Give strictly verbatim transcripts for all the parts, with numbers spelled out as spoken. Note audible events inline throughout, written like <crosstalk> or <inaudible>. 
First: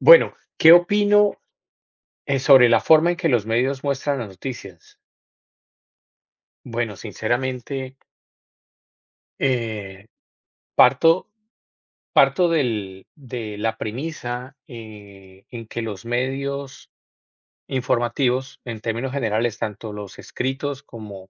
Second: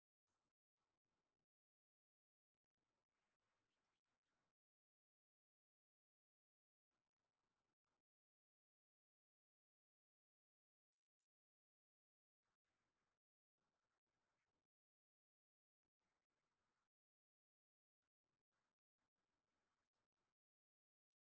Bueno, ¿qué opino eh, sobre la forma en que los medios muestran las noticias? Bueno, sinceramente, eh, parto, parto del- de la premisa eh, en que los medios informativos, en términos generales, tanto los escritos como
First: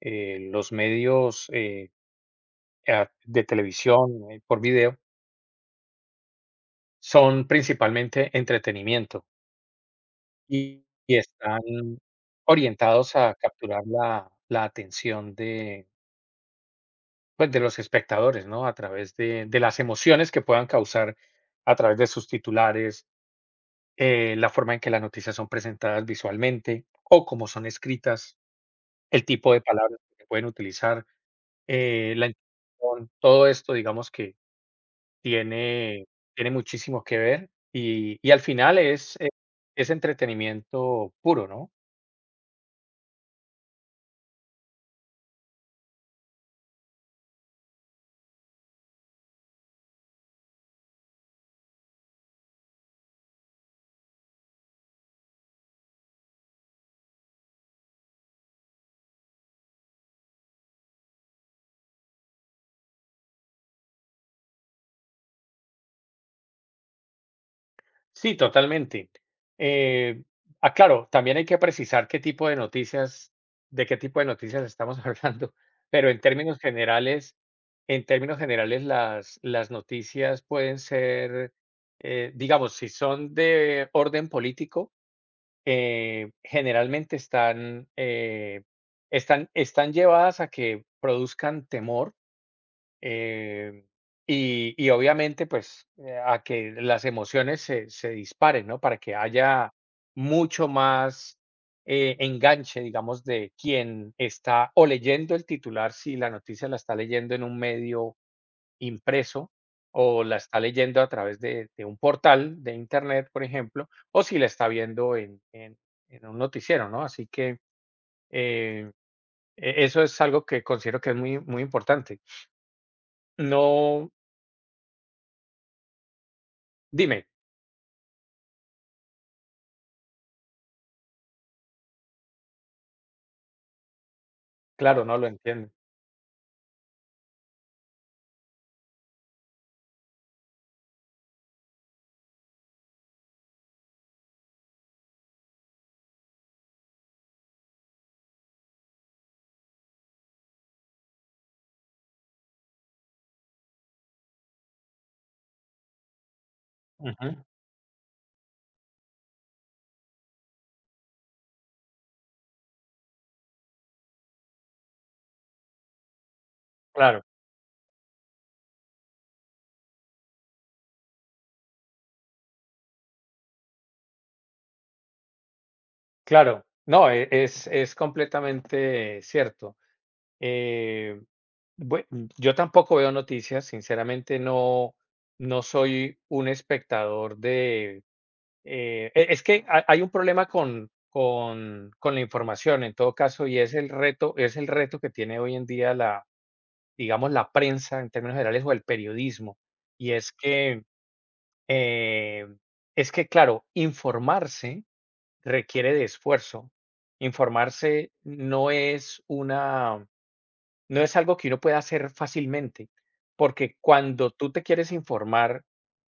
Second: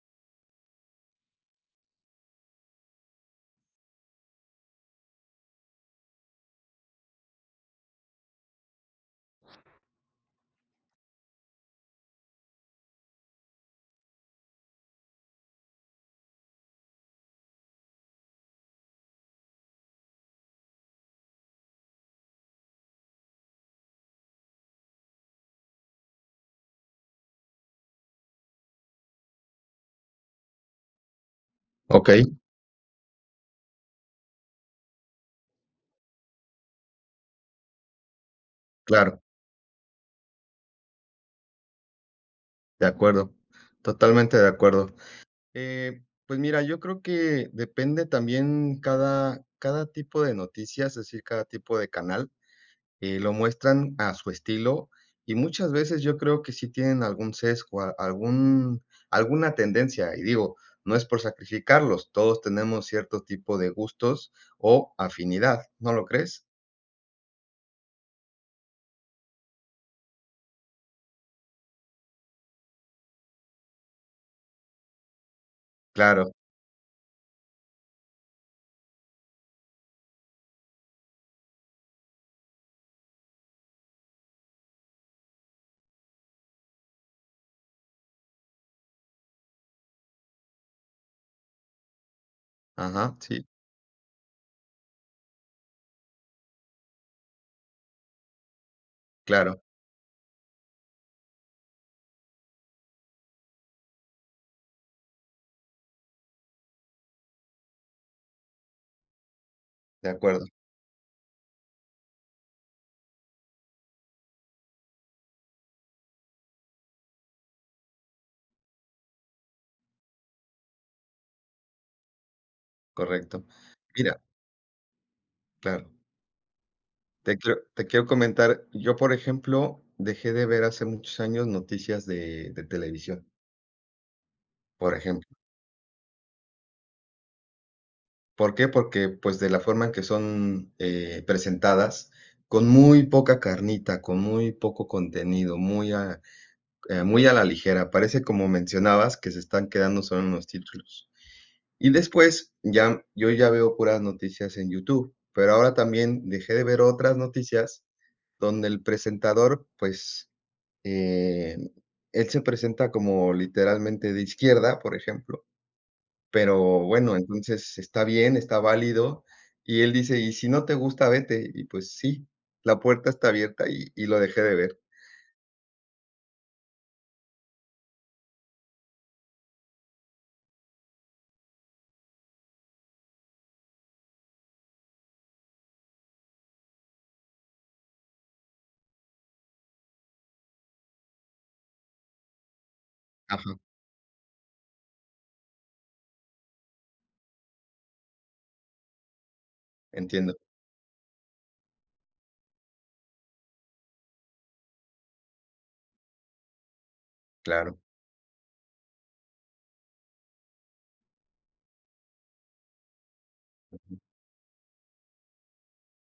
eh, los medios eh, a- de televisión eh, por video, son principalmente entretenimiento y, y están orientados a capturar la la atención de pues, de los espectadores, ¿no? A través de de las emociones que puedan causar a través de sus titulares, eh, la forma en que las noticias son presentadas visualmente, o cómo son escritas, el tipo de palabras que pueden utilizar, Ok, eh, la entonación, todo esto, digamos que tiene tiene muchísimo que ver, y y al final es, claro, eh, es entretenimiento puro, ¿no? de acuerdo, totalmente de acuerdo. Eh, pues mira, yo creo que depende también cada, cada tipo de noticias, es decir, cada tipo de canal, eh, lo muestran a su estilo y muchas veces yo creo que sí tienen algún sesgo, a- algún, alguna tendencia. Y digo, no es por sacrificarlos, todos tenemos cierto tipo de gustos o afinidad, ¿no lo crees? Sí, totalmente. Eh, ah, claro, también hay que precisar qué tipo de noticias, de qué tipo de noticias estamos <laughs> hablando, pero en Claro, términos generales, en términos generales, las, las noticias pueden ser, eh, digamos, si son de orden político, eh, generalmente están, eh, están, están llevadas a que produzcan temor ajá, sí, eh, y, y obviamente, pues, eh, a que las emociones se, se disparen, ¿no? Para que claro, haya mucho más eh, enganche, digamos, de quien está o leyendo el titular, si la noticia la está leyendo en un medio impreso de o la acuerdo, está leyendo a través de, de un portal de internet, por ejemplo, o si la está viendo en, en- en un noticiero, ¿no? Así que eh, e- eso es algo que considero que es muy, muy importante. correcto. No, Mira, claro. dime. Te quiero te quiero comentar, yo, por ejemplo, dejé de ver hace muchos años noticias de de televisión, por Claro, no lo ejemplo. entiendo. ¿Por qué? Porque, pues, de la forma en que son, eh, presentadas, con muy poca carnita, con muy poco contenido, muy a eh, muy a la ligera. Parece, como mencionabas, que se están quedando solo en los títulos. Y después, ya yo ya veo puras noticias en YouTube, pero ahora también dejé de ver otras Ujú. noticias donde el presentador, pues, Eh, él se presenta como literalmente de izquierda, por ejemplo, pero bueno, Claro, entonces está bien, está válido, y él dice: "Y si no te gusta, vete". Y pues sí, la puerta está abierta y y lo dejé de ver. claro. No, e es es completamente cierto. Eh, bue yo tampoco veo noticias, sinceramente no no soy un espectador de, eh, e es que ha hay un problema con con con la información en todo caso, Ajá, y es el reto es el reto que tiene hoy en día la, digamos, la prensa en términos generales o el periodismo, y es entiendo, que, eh, es que, claro, informarse requiere de esfuerzo. claro, Informarse no es una, no es algo que uno pueda hacer fácilmente, porque ujú, cuando tú te quieres informar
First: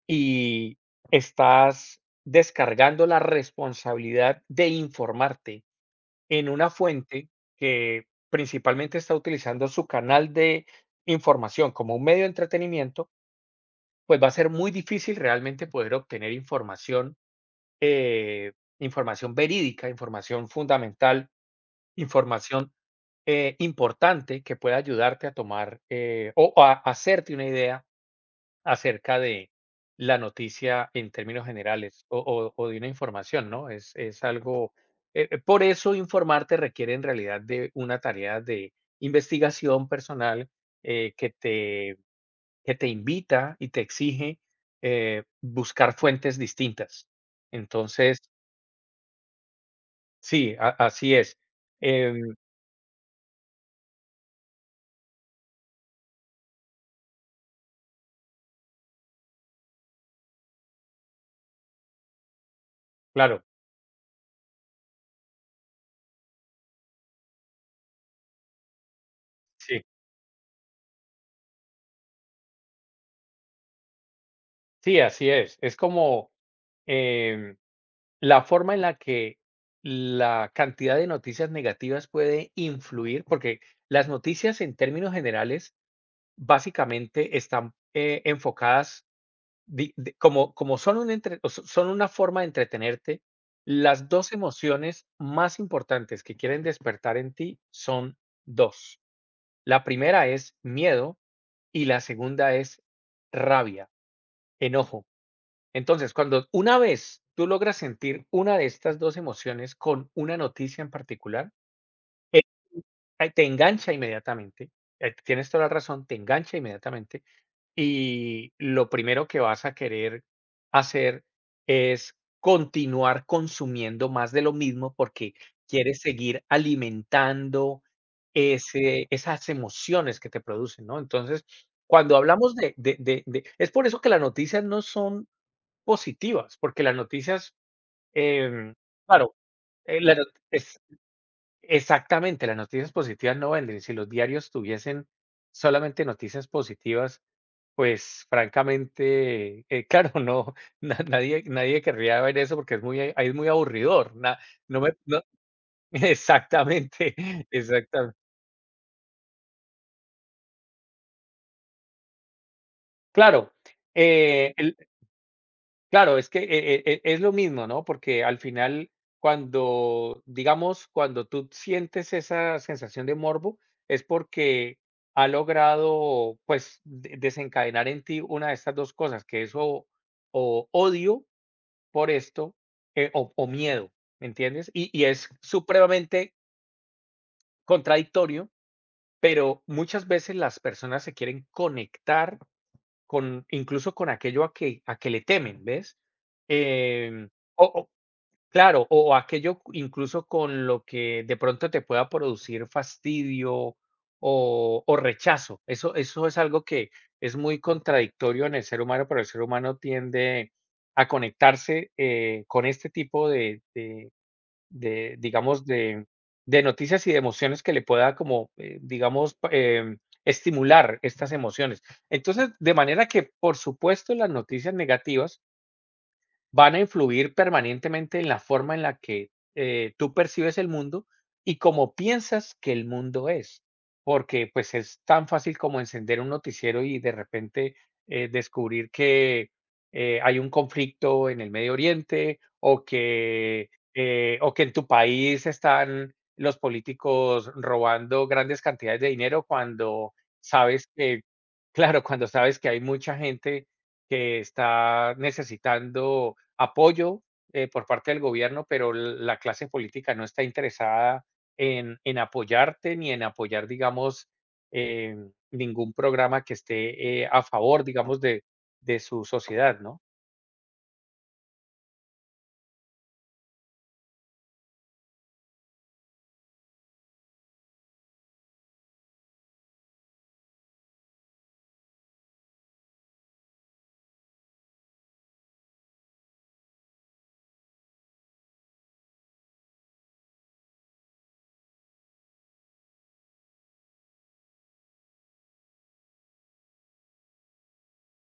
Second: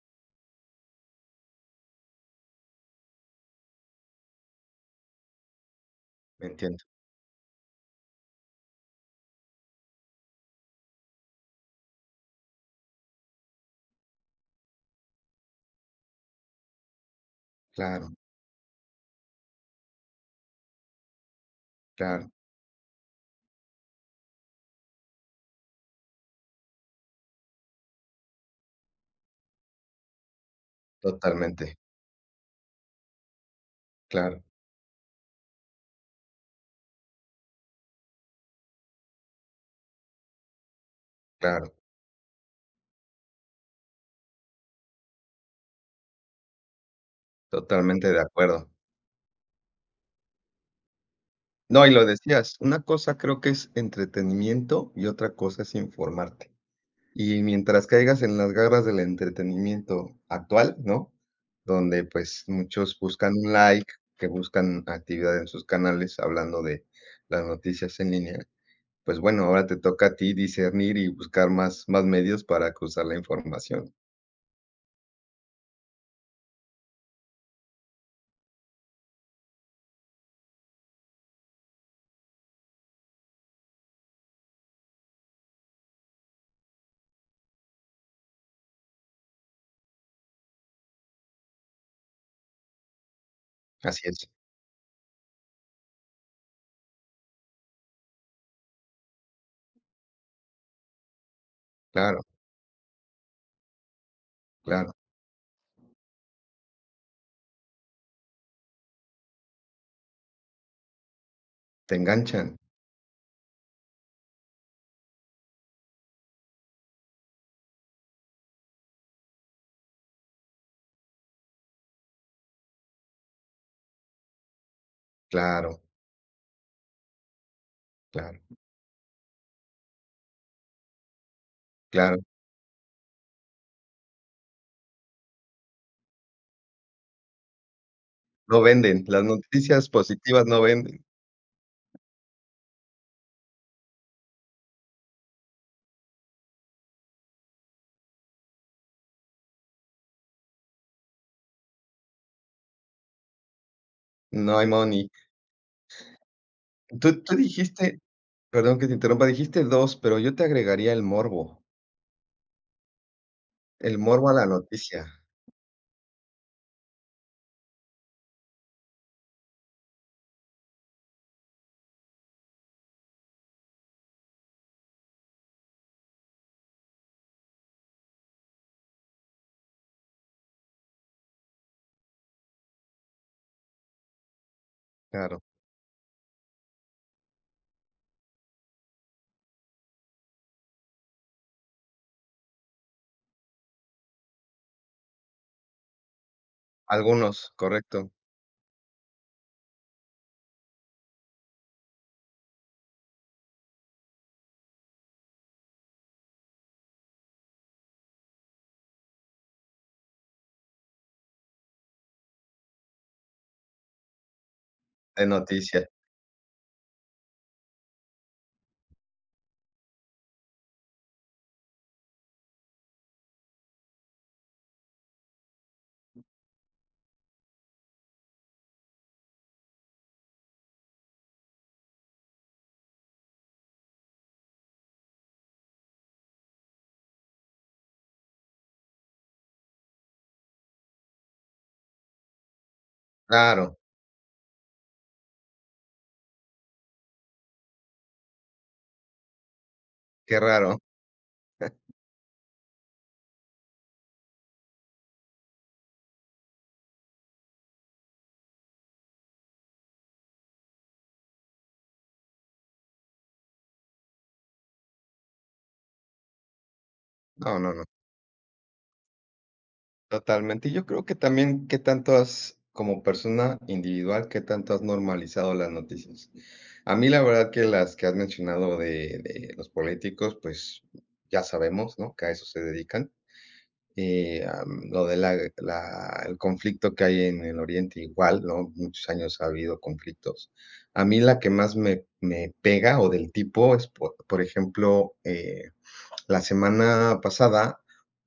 y estás descargando la responsabilidad de informarte en una entiendo, fuente que principalmente está utilizando su canal de información como un medio de entretenimiento, pues va a ser muy difícil realmente poder obtener información claro, eh, información verídica, información fundamental, claro, información eh, importante que pueda ayudarte a tomar eh, o a hacerte una idea acerca de la noticia en términos totalmente, generales o, o- o de una información, ¿no? Es, es claro, algo, eh, eh, por eso informarte requiere en realidad de una tarea de investigación personal eh, que, claro, te, que te invita y te exige eh, buscar fuentes distintas. totalmente Entonces, de acuerdo. sí, a así es. No, y lo Em, decías, una cosa creo que es entretenimiento y otra cosa es informarte. Y mientras caigas en las garras del entretenimiento actual, ¿no? Donde, pues, muchos buscan claro, un like, que buscan actividad en sus canales, hablando de las noticias en línea, pues bueno, ahora te sí, toca a ti discernir y buscar más más medios para cruzar la información. sí, así es. Es como, em, la forma en la que la cantidad de noticias negativas puede influir, porque las noticias en términos generales, básicamente están, eh, enfocadas di de como como son un entre o so son una forma de entretenerte, las Así es, dos emociones más importantes que quieren despertar en ti son dos. La primera es miedo y la claro, segunda es rabia, claro, enojo. Entonces, cuando una vez tú logras sentir una de estas dos emociones con una noticia en particular, te eh, enganchan, eh, te engancha inmediatamente. eh, Tienes toda la razón, te engancha inmediatamente y lo primero que vas a querer hacer es continuar consumiendo más de lo mismo porque claro, quieres seguir alimentando claro, ese, esas emociones que te producen, ¿no? Entonces, cuando claro. hablamos de, de, de, de- es por eso que las noticias no son positivas, porque las noticias, No em, venden, las claro, noticias eh, la not- positivas no es, venden, exactamente, las noticias positivas no venden. Si los diarios tuviesen solamente noticias positivas, pues, francamente, eh, claro, <laughs> no, na nadie nadie querría ver eso porque es muy eh, ahí es muy aburridor. Na no hay no me money. no <laughs> Tú exactamente, tú dijiste, exactamente. perdón que te interrumpa, dijiste dos, pero yo te agregaría el morbo. Claro, El morbo a la eh, el noticia, claro, es que e e e es lo mismo, ¿no? Porque al final, cuando, digamos, cuando tú sientes esa sensación de morbo, es porque ha logrado, pues, de desencadenar en ti una de estas dos cosas, que es o o odio por esto, eh, o, o miedo, ¿me entiendes? Y, y es claro. supremamente contradictorio, pero muchas veces las personas se quieren conectar con, incluso con aquello a que, a que le temen, ¿ves? Em, Algunos, o, correcto, Claro, o aquello incluso con lo que de pronto te pueda producir fastidio o, o rechazo. Eso, eso es algo que es muy contradictorio en el ser humano, pero el ser humano tiende a conectarse eh, con este tipo de, de- de, de digamos, noticia. de, de noticias y de emociones que le pueda como, eh, digamos, pa- em, estimular estas emociones. Entonces, de manera que, por supuesto, las noticias negativas van a influir permanentemente en la forma en la que eh, tú percibes el mundo y cómo piensas que el mundo es. Porque pues es tan fácil como encender un noticiero y de repente eh, descubrir que eh, hay un conflicto en el Medio Oriente o que, Claro, eh, o que en tu país están los políticos robando grandes cantidades de dinero cuando qué raro. sabes que, <laughs> claro, cuando sabes que hay mucha gente que está necesitando apoyo eh, por parte del gobierno, pero l- la clase política no está interesada en, en apoyarte ni en apoyar, digamos, eh, ningún programa que esté eh, a No, no, favor, no, digamos, de, de su sociedad, ¿no? totalmente. Y yo creo que también qué tanto has, como persona individual, qué tanto has normalizado las noticias. A mí la verdad que las que has mencionado de de los políticos, pues, ya sabemos, ¿no?, que a eso se dedican. Eh, am, lo de la la el conflicto que hay en el Oriente igual, ¿no? Muchos años ha habido conflictos. A mí la que más me me pega, o del tipo, es por por ejemplo, eh, la semana pasada,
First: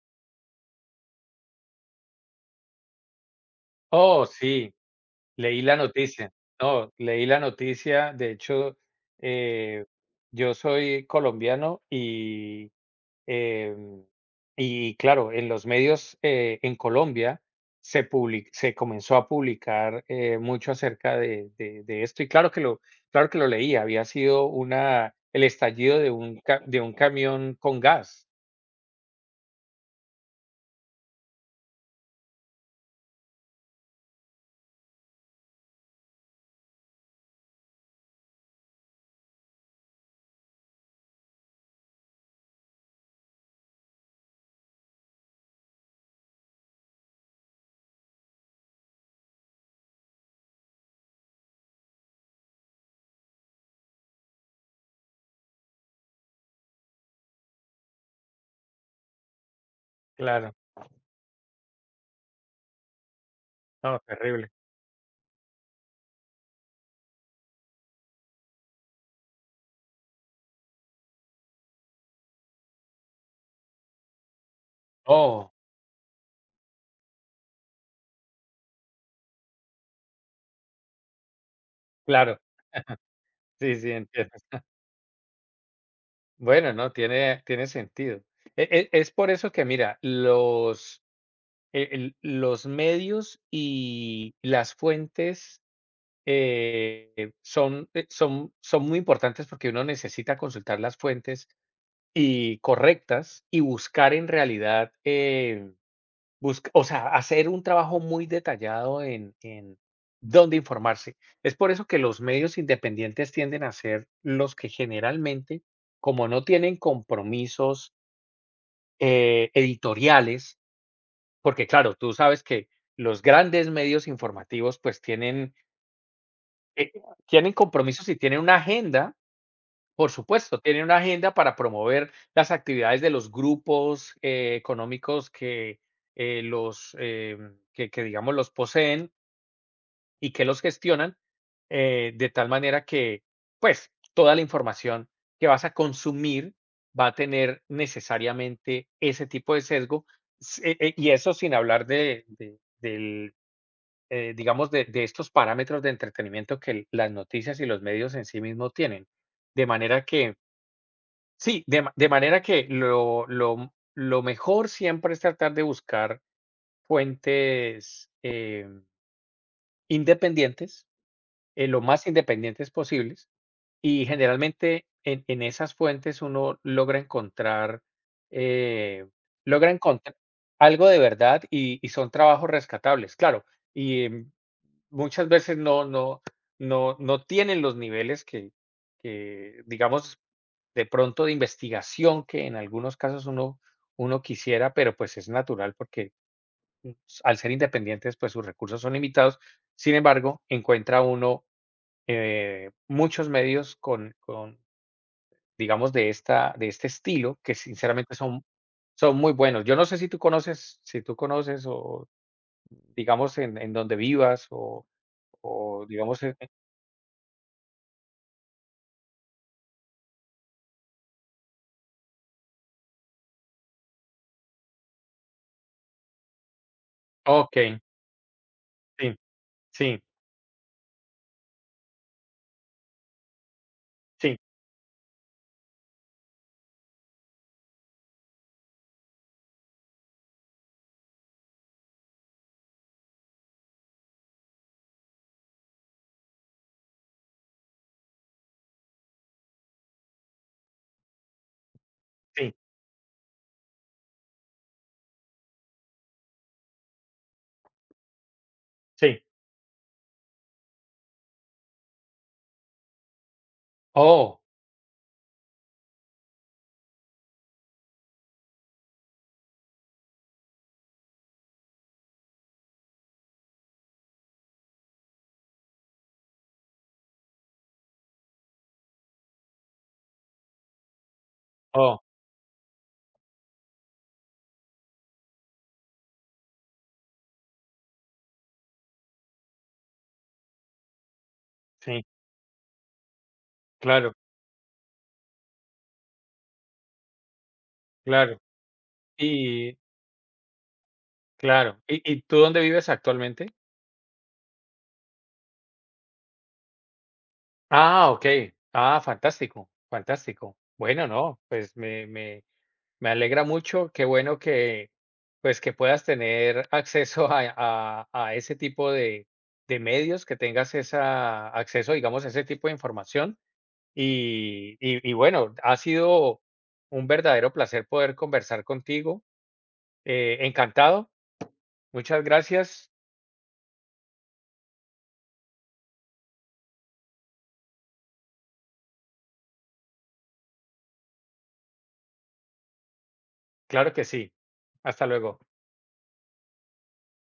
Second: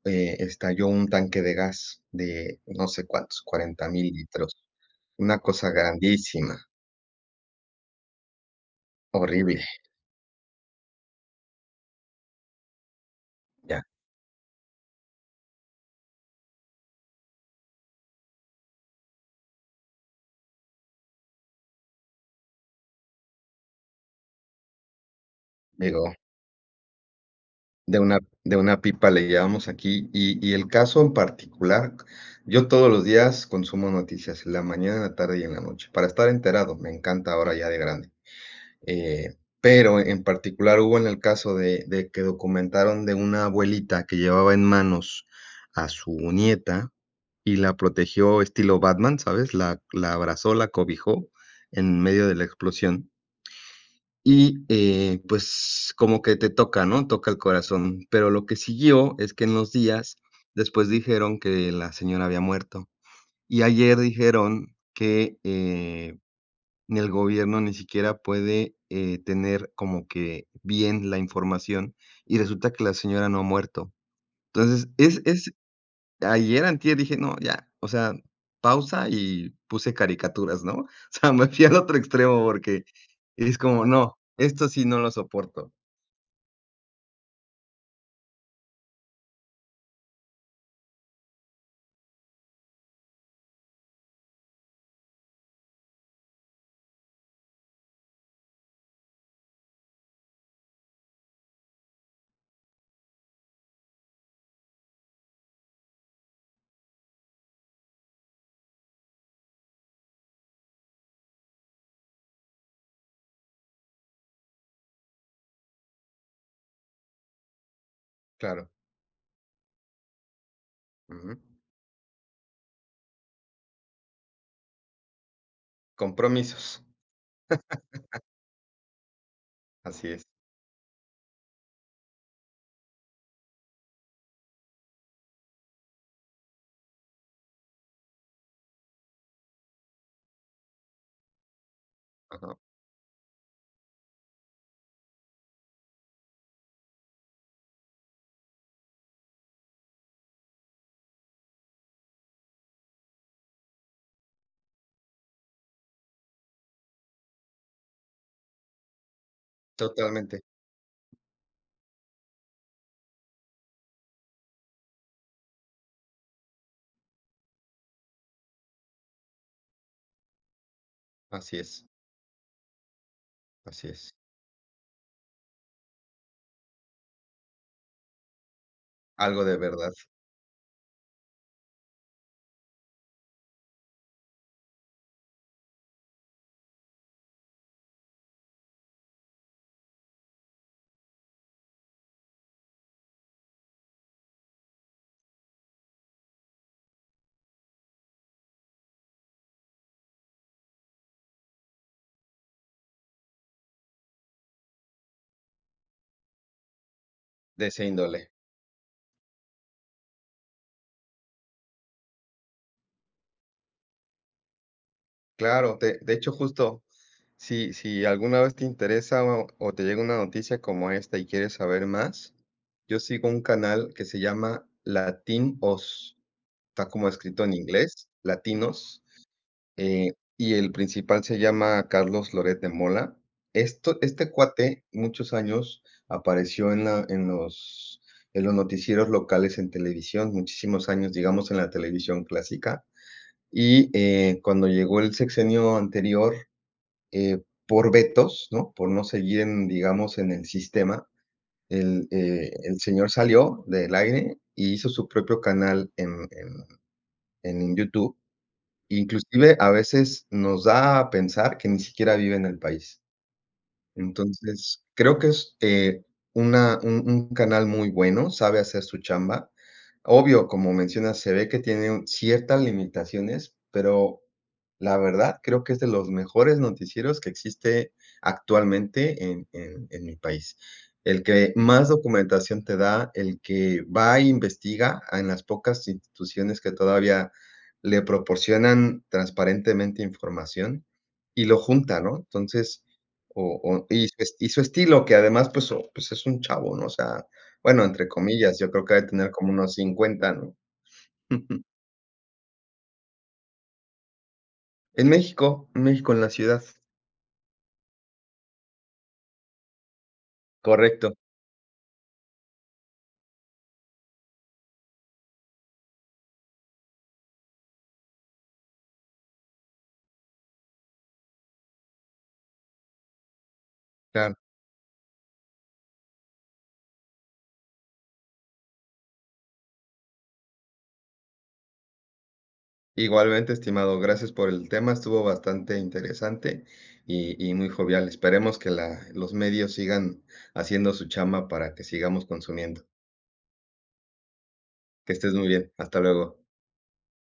eh, estalló un tanque de gas de no sé cuántos, cuarenta mil Oh, litros, sí, una leí cosa la noticia. grandísima, No, leí la noticia. De hecho, horrible, eh, yo soy colombiano y ya, Em, y claro, en los medios, eh, en Colombia se public se comenzó a publicar eh, mucho acerca de, de- de esto y claro que lo, claro que lo leí, había sido una, el estallido de digo. un, ca- de un camión con De una, gas. de una pipa le llamamos aquí. Y, y el caso en particular, yo todos los días consumo noticias, en la mañana, en la tarde y en la noche, para estar enterado. Me encanta ahora ya de grande. Eh, pero en particular hubo en el caso de, de que documentaron de una abuelita que llevaba en manos a su nieta y la protegió estilo Batman, ¿sabes? La, la abrazó, la cobijó en medio de la explosión. Y eh, pues como que te toca, ¿no? Toca el corazón. Pero lo que siguió es que en los días Claro, después dijeron que la señora había muerto. Y ayer no, terrible. dijeron que eh, ni el gobierno ni siquiera puede eh, tener como que bien la información y resulta que la señora no ha muerto. Entonces, es, Oh, es, ayer antier dije, no, ya, o sea, pausa y puse caricaturas, ¿no? <laughs> O sea, me fui al otro claro, extremo porque es sí, como, sí, no, entiendo. esto sí no lo soporto. Bueno, no, tiene, tiene sentido. E- e- Es por eso que, mira, los, el- el- los medios y las fuentes Eh, son, eh, son son muy importantes porque uno necesita consultar las fuentes y correctas y buscar en realidad, eh, busc o sea, hacer un trabajo muy detallado en en dónde informarse. Es por eso que los medios independientes tienden a ser los que generalmente, como no tienen compromisos, Claro, eh, editoriales, ujú. porque claro, tú sabes que los grandes medios informativos, pues, tienen, Compromisos, eh, tienen compromisos y tienen una agenda. así Por es, supuesto, tiene una agenda para promover las actividades de los grupos eh, económicos que eh, los em, que, que, digamos los poseen y que los gestionan eh, de tal ajá, manera que pues toda la información que vas a consumir va a tener necesariamente ese tipo de sesgo s- e- e- y eso sin hablar de, de- del, eh, digamos de, de estos parámetros de entretenimiento que las noticias y los medios en sí mismos tienen. De manera que totalmente, sí, de ma de manera que lo lo lo mejor siempre es tratar de buscar fuentes, em, independientes, así eh, lo es, más independientes posibles, así y es. generalmente en en esas fuentes uno logra encontrar, eh, Algo de logra verdad, encontrar algo de verdad y y son trabajos rescatables, claro, y, em, muchas veces no no no no tienen los niveles que que digamos de pronto de investigación que en algunos casos uno uno quisiera, pero pues es natural porque s al ser independientes, pues sus recursos son limitados. Sin embargo, encuentra uno, eh, muchos medios con con, digamos, de esta de este estilo que de esa sinceramente índole. son son muy buenos. Yo no sé si tú conoces si tú conoces o, digamos, en en donde vivas o Claro, o de de digamos, hecho, eh eh justo, si si alguna vez te interesa o o te llega una noticia como esta y quieres saber más, yo sigo un canal que se llama Latin Oz, está como escrito en okey, inglés, Latinos. sí, sí, Eh, y el principal se llama Carlos Loret de Mola. Esto Este sí, cuate, muchos años, apareció en la en los en los noticieros locales en televisión, muchísimos años, digamos, en la televisión clásica. Y, eh, cuando llegó el sexenio anterior, eh, por vetos, ¿no? Por no seguir en, digamos, en el sistema, el, eh, sí, el señor salió del aire y hizo su propio canal en en en YouTube. sí. Inclusive, a veces nos da a pensar que ni siquiera vive en el país. Oh, Entonces, creo que es, eh, una un un canal muy bueno, sabe hacer su chamba. Obvio, como mencionas, se ve que tiene un ciertas limitaciones, pero la verdad creo que es de los mejores noticieros que existe actualmente en en en mi país. El que más oh, documentación te da, el que va e investiga en las pocas instituciones que todavía le proporcionan transparentemente información y lo sí, junta, ¿no? Entonces, o o y claro, su es y su estilo, que además, pues o pues es un chavo, ¿no? O sea, bueno, entre claro. comillas, yo creo que debe tener como unos Y cincuenta, ¿no? <laughs> claro, ¿y y tú dónde vives actualmente? En México, en México, en la ciudad. Ah, okey. Ah, fantástico, fantástico. Bueno, Correcto, no, pues me me me alegra mucho, qué bueno que, pues, que puedas tener acceso a a a ese tipo de de medios, que tengas esa acceso, digamos, a ese tipo de información. claro. Y y y bueno, ha sido un verdadero placer poder conversar contigo. Eh, encantado, muchas gracias. Igualmente, estimado, gracias por el tema, estuvo bastante interesante y y muy jovial. Esperemos que la los medios sigan haciendo su chamba para que sigamos consumiendo. Claro que sí. Hasta Que estés luego. muy bien, hasta luego.